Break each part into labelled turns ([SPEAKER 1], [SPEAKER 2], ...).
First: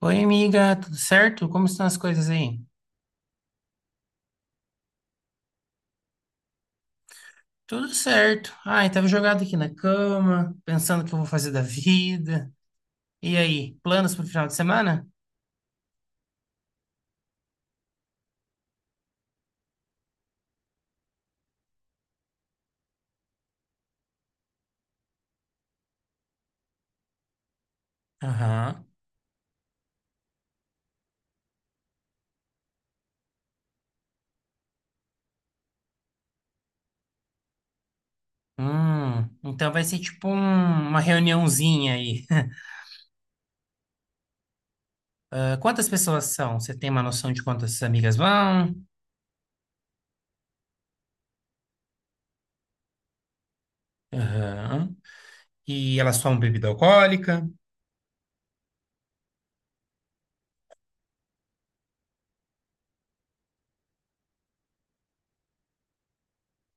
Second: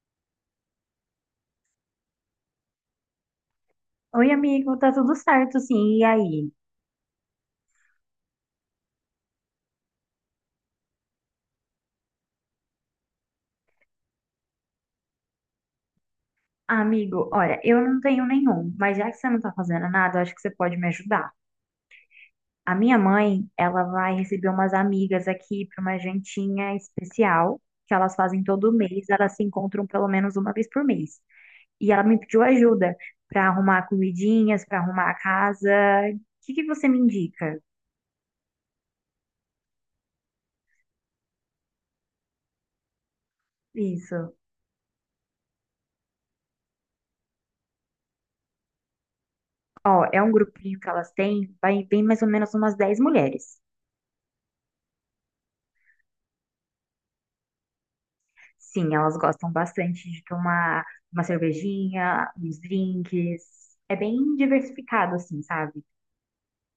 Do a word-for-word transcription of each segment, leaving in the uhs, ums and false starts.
[SPEAKER 1] Oi, amiga, tudo certo? Como estão as coisas aí?
[SPEAKER 2] Oi, amigo, tá tudo certo, sim. E aí?
[SPEAKER 1] Tudo certo. Ai, tava jogado aqui na cama, pensando o que eu vou fazer da vida. E aí, planos pro final de semana?
[SPEAKER 2] Ah, amigo, olha, eu não tenho nenhum, mas já que você não tá fazendo nada, eu acho que você pode me ajudar. A minha mãe, ela vai receber umas amigas aqui para uma jantinha especial, que elas fazem todo
[SPEAKER 1] Aham.
[SPEAKER 2] mês, elas se encontram pelo menos uma vez por mês. E ela me pediu ajuda para arrumar comidinhas, para arrumar a casa. O que que você me indica?
[SPEAKER 1] Hum, então vai ser tipo um- uma reuniãozinha aí.
[SPEAKER 2] Isso.
[SPEAKER 1] Ah, quantas pessoas são? Você tem uma noção de quantas amigas vão?
[SPEAKER 2] Ó, é um grupinho que elas têm, vai bem mais ou menos umas dez mulheres.
[SPEAKER 1] Aham. E elas tomam bebida alcoólica?
[SPEAKER 2] Sim, elas gostam bastante de tomar uma cervejinha, uns drinks. É bem diversificado, assim, sabe?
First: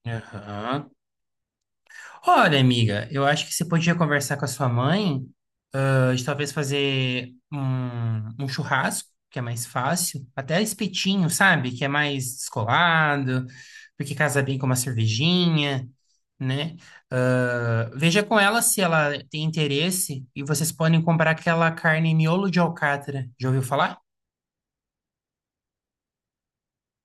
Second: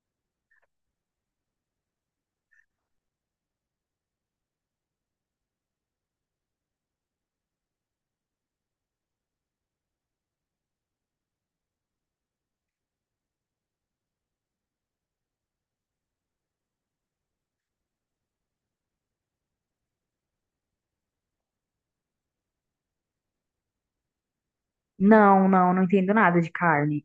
[SPEAKER 1] Aham. Olha, amiga, eu acho que você podia conversar com a sua mãe de talvez fazer um, um churrasco, que é mais fácil, até espetinho, sabe? Que é mais descolado, porque casa bem com uma cervejinha, né? Ah, veja com ela se ela tem interesse e vocês podem comprar aquela carne miolo de alcatra. Já ouviu falar?
[SPEAKER 2] Não, não, não entendo nada de carne.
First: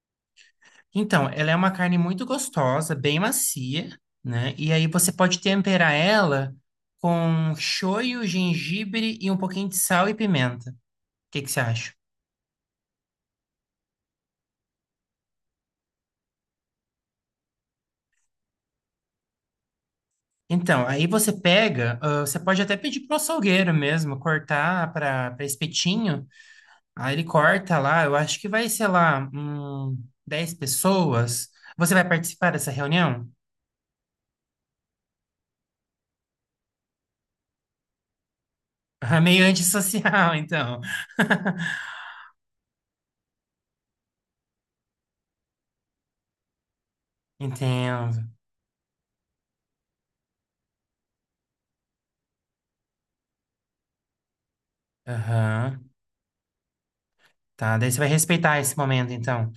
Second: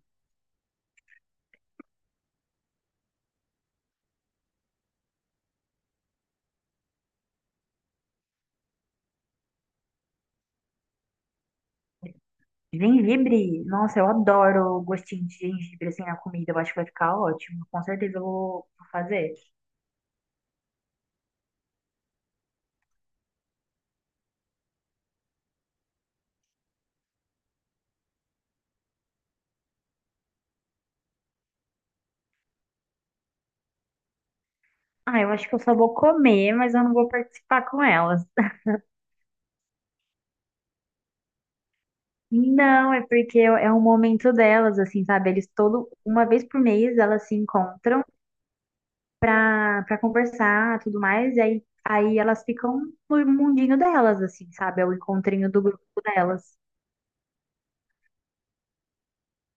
[SPEAKER 1] Então, ela é uma carne muito gostosa, bem macia, né? E aí você pode temperar ela com shoyu, gengibre e um pouquinho de sal e pimenta. O que que você acha?
[SPEAKER 2] Gengibre, nossa, eu adoro o gostinho de gengibre, assim, na comida. Eu acho que vai ficar ótimo. Com certeza eu vou vou fazer.
[SPEAKER 1] Então, aí você pega, ah, você pode até pedir pro açougueiro mesmo cortar para para espetinho. Aí ele corta lá, eu acho que vai, sei lá, hum, dez pessoas. Você vai participar dessa reunião?
[SPEAKER 2] Ah, eu acho que eu só vou comer, mas eu não vou participar com elas.
[SPEAKER 1] Ah, meio antissocial, então.
[SPEAKER 2] Não, é porque é um momento delas, assim, sabe? Eles todo, uma vez por mês elas se encontram
[SPEAKER 1] Entendo.
[SPEAKER 2] pra, pra conversar, tudo mais, e aí, aí elas ficam no mundinho delas, assim, sabe? É o encontrinho do grupo
[SPEAKER 1] Aham.
[SPEAKER 2] delas.
[SPEAKER 1] Tá, daí você vai respeitar esse momento, então.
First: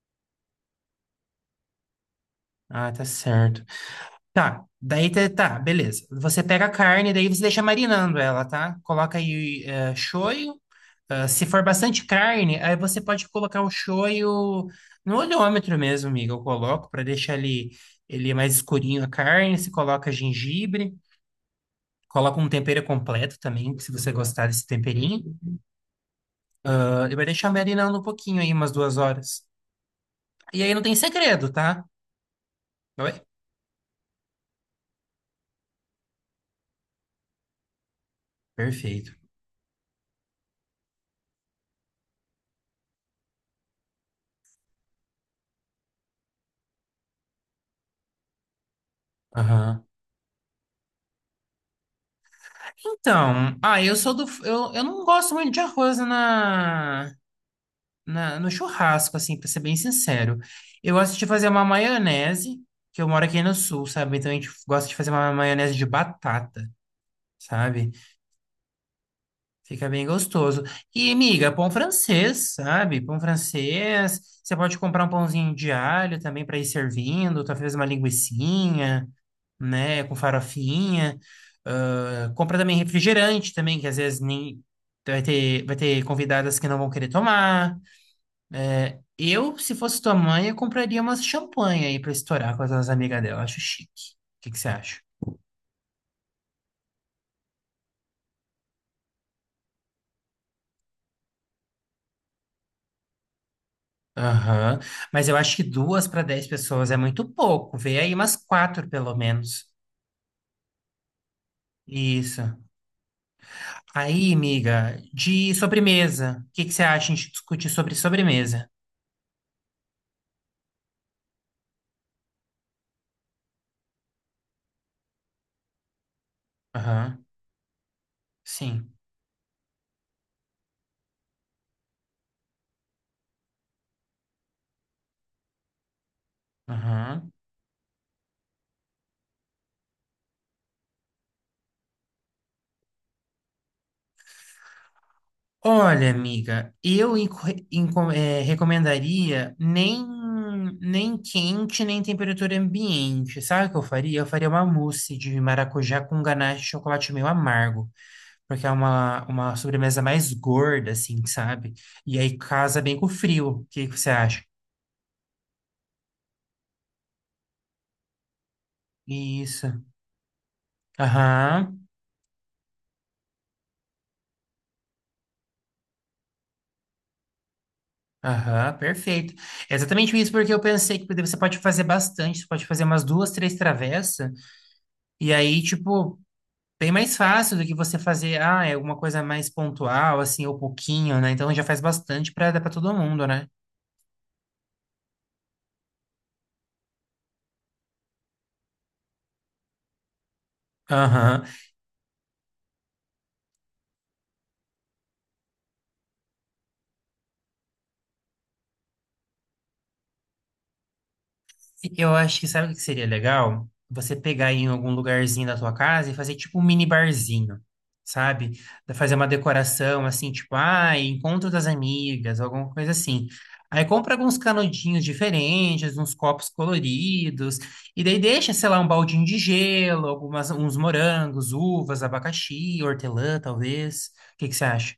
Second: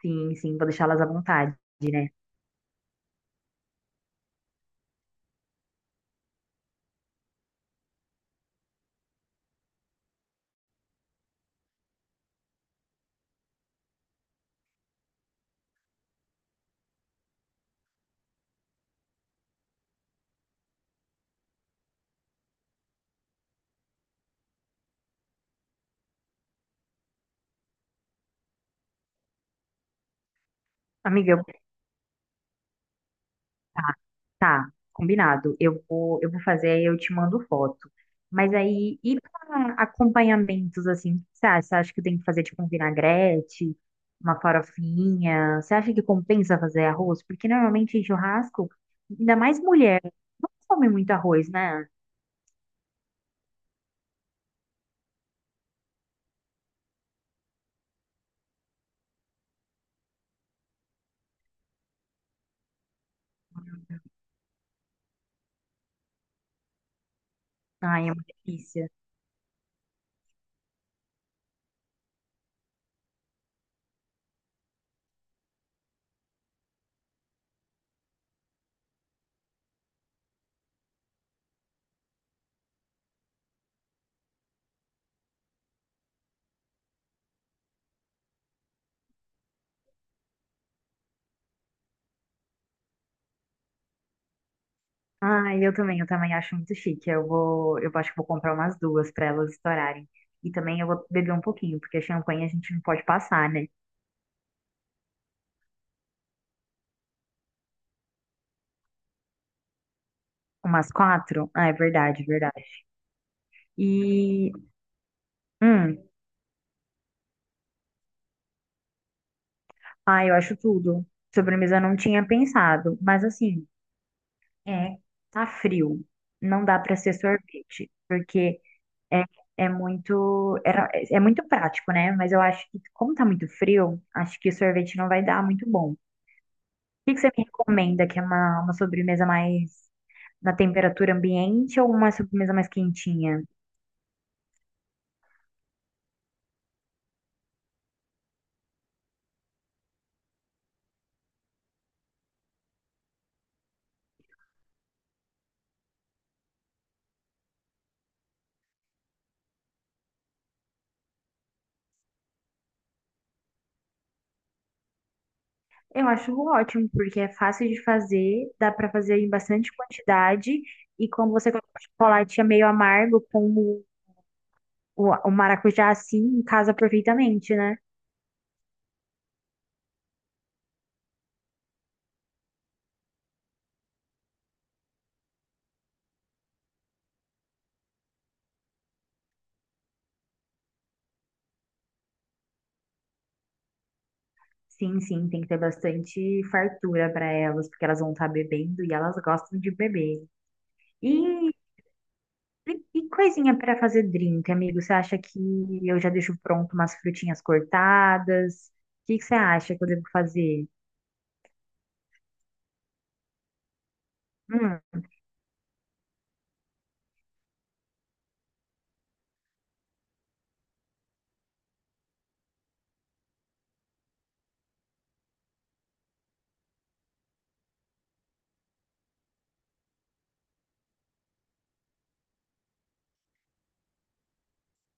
[SPEAKER 2] Sim, sim, vou deixá-las à vontade, né?
[SPEAKER 1] Ah, tá certo. Tá, daí tá, tá, beleza. Você pega a carne, daí você deixa marinando ela, tá? Coloca aí eh, shoyu. Ah, se for bastante carne, aí você pode colocar o shoyu no oleômetro mesmo, amiga. Eu coloco para deixar ele, ele mais escurinho a carne. Se coloca gengibre, coloca um tempero completo também, se você gostar desse temperinho. Ah, ele vai deixar marinando um pouquinho aí, umas duas horas. E aí não tem
[SPEAKER 2] Amiga, eu-
[SPEAKER 1] segredo, tá? Oi?
[SPEAKER 2] tá, tá, combinado. Eu vou, eu vou fazer, aí eu te mando foto. Mas aí,
[SPEAKER 1] Perfeito.
[SPEAKER 2] e pra acompanhamentos, assim, o que você acha? Você acha que tem que fazer, tipo, um vinagrete, uma farofinha? Você acha que compensa fazer arroz? Porque normalmente em churrasco, ainda mais mulher, não come muito arroz, né?
[SPEAKER 1] Então, ah, eu sou do. Eu, eu não gosto muito de arroz na, na, no churrasco, assim, pra ser bem sincero. Eu gosto de fazer uma maionese, que eu moro aqui no sul, sabe? Então a gente gosta de fazer uma maionese de batata, sabe?
[SPEAKER 2] Ai, é uma delícia.
[SPEAKER 1] Fica bem gostoso. E, amiga, pão francês, sabe? Pão francês. Você pode comprar um pãozinho de alho também para ir servindo, talvez uma linguiçinha, né? Com farofinha. Ah, compra também refrigerante também, que às vezes nem vai ter, vai ter convidadas que não vão querer tomar. Eu, se fosse tua mãe, eu compraria umas champanhe aí pra estourar com as as amigas dela. Acho chique. O que que você acha?
[SPEAKER 2] Ah, eu também, eu também acho muito chique. Eu vou, eu acho que vou comprar umas duas para elas estourarem. E também eu vou beber um pouquinho, porque champanhe a gente não pode passar, né?
[SPEAKER 1] Aham. Mas eu acho que duas para dez pessoas é muito pouco. Vê aí umas quatro, pelo menos.
[SPEAKER 2] Umas quatro? Ah, é verdade,
[SPEAKER 1] Isso.
[SPEAKER 2] verdade.
[SPEAKER 1] Aí,
[SPEAKER 2] E,
[SPEAKER 1] amiga, de
[SPEAKER 2] hum,
[SPEAKER 1] sobremesa. O que que você acha a gente discutir sobre sobremesa?
[SPEAKER 2] ah, eu acho tudo. Sobremesa eu não tinha pensado, mas assim, é, tá frio. Não dá para ser
[SPEAKER 1] Aham.
[SPEAKER 2] sorvete, porque
[SPEAKER 1] Sim.
[SPEAKER 2] é, é muito, era- é é muito prático, né? Mas eu acho que como tá muito frio, acho que sorvete não vai dar muito bom. que que você
[SPEAKER 1] Aham.
[SPEAKER 2] me recomenda? Que é uma, uma sobremesa mais na temperatura ambiente ou uma sobremesa mais quentinha?
[SPEAKER 1] Olha, amiga, eu enco- enco- eh, recomendaria nem, nem quente, nem temperatura ambiente. Sabe o que eu faria? Eu faria uma mousse de maracujá com ganache de chocolate meio amargo, porque é uma, uma sobremesa mais gorda, assim, sabe? E aí casa bem com o frio. O que que você acha?
[SPEAKER 2] Eu acho ótimo, porque é fácil de fazer, dá pra fazer em bastante
[SPEAKER 1] Isso.
[SPEAKER 2] quantidade, e como você coloca
[SPEAKER 1] Aham.
[SPEAKER 2] o chocolate é meio amargo, como o, o maracujá assim, casa perfeitamente, né?
[SPEAKER 1] Aham, perfeito. É exatamente isso, porque eu pensei que você pode fazer bastante, você pode fazer umas duas, três travessas, e aí, tipo, bem mais fácil do que você fazer, ah, é alguma coisa mais pontual, assim, ou pouquinho, né? Então já faz bastante pra dar pra todo mundo, né?
[SPEAKER 2] Sim, sim, tem que ter bastante fartura para elas, porque elas vão estar bebendo e elas gostam de beber.
[SPEAKER 1] Aham.
[SPEAKER 2] E E, e coisinha para fazer drink, amigo? Você acha que eu já deixo pronto umas frutinhas cortadas? O que que você acha que eu devo fazer?
[SPEAKER 1] Eu acho que sabe o que seria legal? Você pegar em
[SPEAKER 2] Hum,
[SPEAKER 1] algum lugarzinho da tua casa e fazer tipo um mini barzinho, sabe? Fazer uma decoração assim, tipo, ah, encontro das amigas, alguma coisa assim. Aí compra alguns canudinhos diferentes, uns copos coloridos, e daí deixa, sei lá, um baldinho de gelo, algumas, uns morangos, uvas, abacaxi, hortelã, talvez. O que que você acha?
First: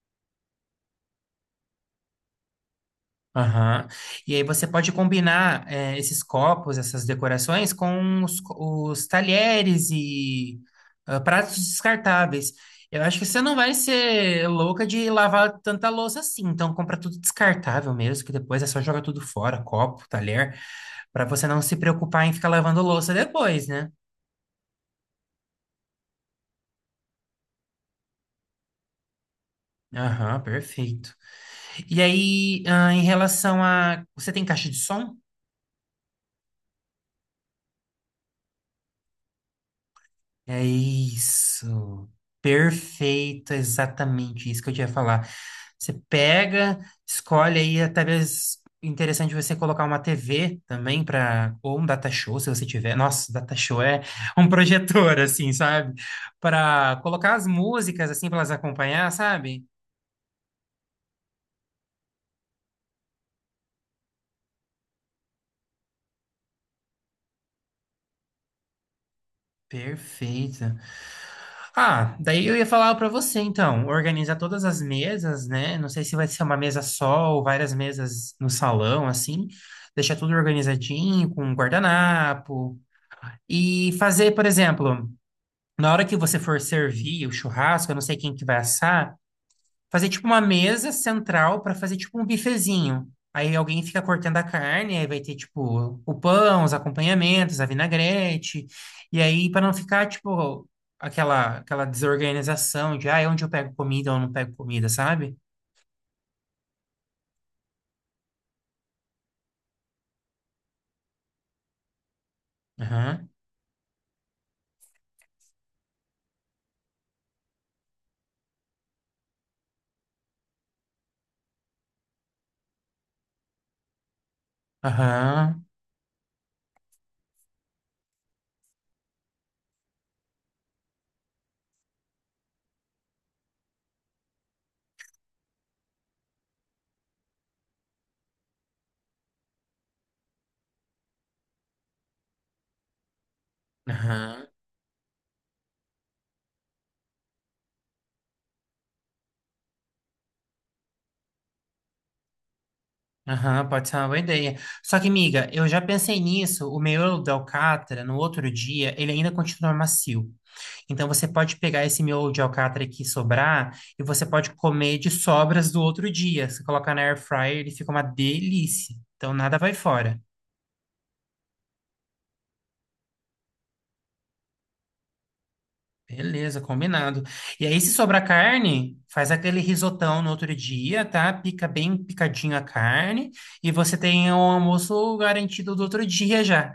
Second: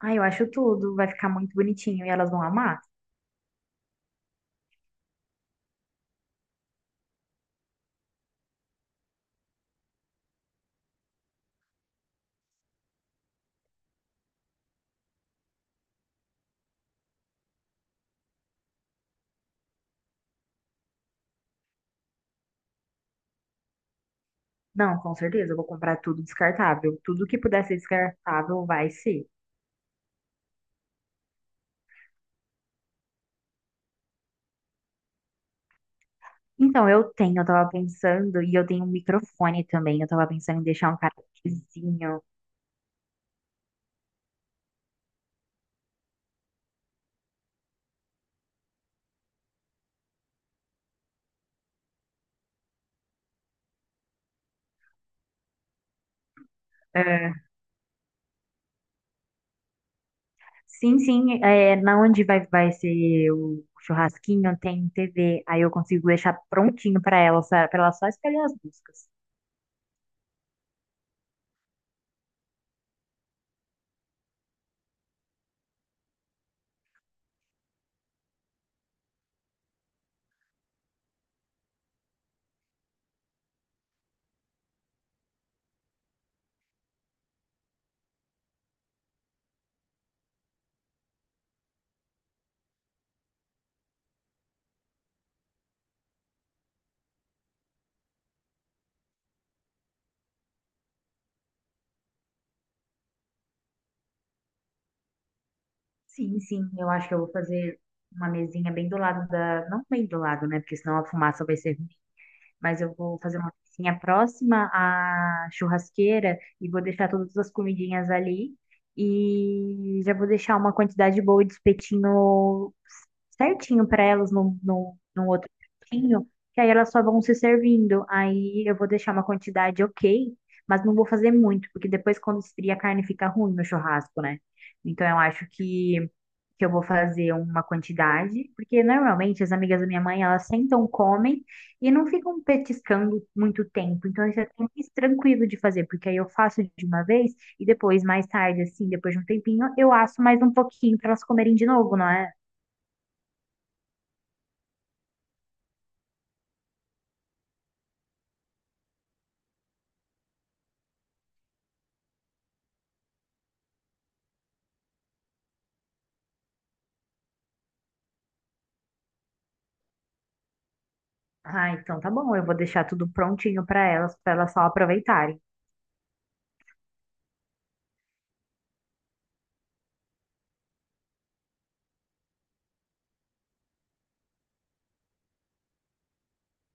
[SPEAKER 2] ah, eu acho tudo. Vai ficar muito bonitinho e elas vão amar?
[SPEAKER 1] Aham. E aí você pode combinar eh, esses copos, essas decorações com os, co- os talheres e ah, pratos descartáveis. Eu acho que você não vai ser louca de lavar tanta louça assim, então compra tudo descartável mesmo, que depois é só jogar tudo fora, copo, talher, para você não se preocupar em ficar lavando louça depois, né?
[SPEAKER 2] Não, com certeza. Eu vou comprar tudo descartável. Tudo que puder ser descartável vai ser.
[SPEAKER 1] Aham, perfeito. E aí, ah, em relação a. Você tem caixa de som?
[SPEAKER 2] Então, eu tenho, eu tava pensando, e eu tenho um microfone também. Eu tava pensando em
[SPEAKER 1] É
[SPEAKER 2] deixar um
[SPEAKER 1] isso.
[SPEAKER 2] catezinho.
[SPEAKER 1] Perfeito, exatamente isso que eu tinha falar. Você pega, escolhe aí, talvez interessante você colocar uma T V também para ou um data show, se você tiver. Nossa, data show é um projetor assim, sabe? Para colocar as músicas assim para elas acompanhar, sabe?
[SPEAKER 2] Sim, sim, é, na onde vai, vai ser o churrasquinho tem T V, aí eu consigo deixar prontinho para ela, para ela só escolher as buscas.
[SPEAKER 1] Perfeito. Ah, daí eu ia falar para você, então, organizar todas as mesas, né? Não sei se vai ser uma mesa só ou várias mesas no salão, assim. Deixar tudo organizadinho, com um guardanapo. E fazer, por exemplo, na hora que você for servir o churrasco, eu não sei quem que vai assar, fazer tipo uma mesa central para fazer tipo um bifezinho. Aí alguém fica cortando a carne, aí vai ter tipo o pão, os acompanhamentos, a vinagrete. E aí para não ficar tipo aquela aquela desorganização de, ah, onde eu pego comida ou não pego comida, sabe?
[SPEAKER 2] Sim, sim, eu acho que eu vou fazer uma mesinha bem do lado da, não bem do lado, né? Porque senão a fumaça vai ser, mas eu vou
[SPEAKER 1] Aham.
[SPEAKER 2] fazer uma cozinha próxima à churrasqueira e vou deixar todas as comidinhas ali. E já vou deixar uma quantidade boa de espetinho certinho para elas num, num, num outro
[SPEAKER 1] Aham.
[SPEAKER 2] cantinho, que aí elas só vão se servindo. Aí eu vou deixar uma quantidade ok, mas não vou fazer muito, porque depois quando esfria a carne fica ruim no churrasco, né? Então eu acho que que eu vou fazer uma quantidade, porque normalmente as amigas da minha mãe, elas sentam, comem e não ficam petiscando muito tempo. Então isso é
[SPEAKER 1] Aham.
[SPEAKER 2] até mais tranquilo de fazer, porque aí eu faço de uma vez e depois, mais tarde, assim, depois de um tempinho, eu asso mais um pouquinho para elas comerem de novo, não é?
[SPEAKER 1] Aham, pode ser uma boa ideia. Só que, amiga, eu já pensei nisso. O miolo da alcatra, no outro dia, ele ainda continua macio. Então você pode pegar esse miolo de alcatra que sobrar e você pode comer de sobras do outro dia. Você coloca na air fryer, ele fica uma delícia. Então nada vai fora.
[SPEAKER 2] Ah, então tá bom, eu vou deixar tudo prontinho para elas, para elas só aproveitarem.
[SPEAKER 1] Beleza, combinado. E aí, se sobrar carne, faz aquele risotão no outro dia, tá? Pica bem picadinho a carne e você tem o almoço garantido do outro dia já.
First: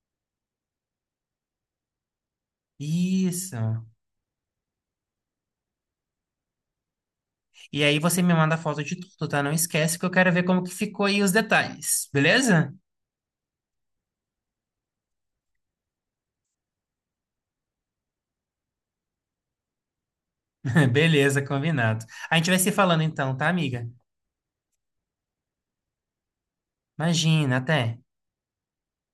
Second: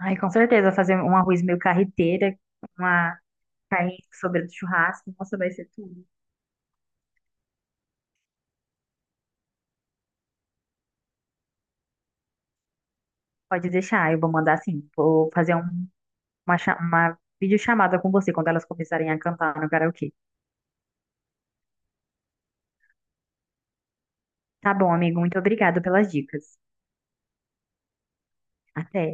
[SPEAKER 2] Ai, com certeza, fazer um arroz meio carreteira, uma
[SPEAKER 1] Isso.
[SPEAKER 2] carne sobre do churrasco, nossa, vai ser tudo.
[SPEAKER 1] E aí você me manda foto de tudo, tá? Não esquece que eu quero ver como que ficou aí os detalhes, beleza?
[SPEAKER 2] Pode deixar, eu vou mandar assim, vou fazer um uma, cha- uma videochamada com você quando elas começarem a cantar no karaokê.
[SPEAKER 1] Beleza, combinado. A gente vai se falando então, tá, amiga?
[SPEAKER 2] Tá bom, amigo, muito obrigado pelas dicas.
[SPEAKER 1] Imagina, até.
[SPEAKER 2] Até.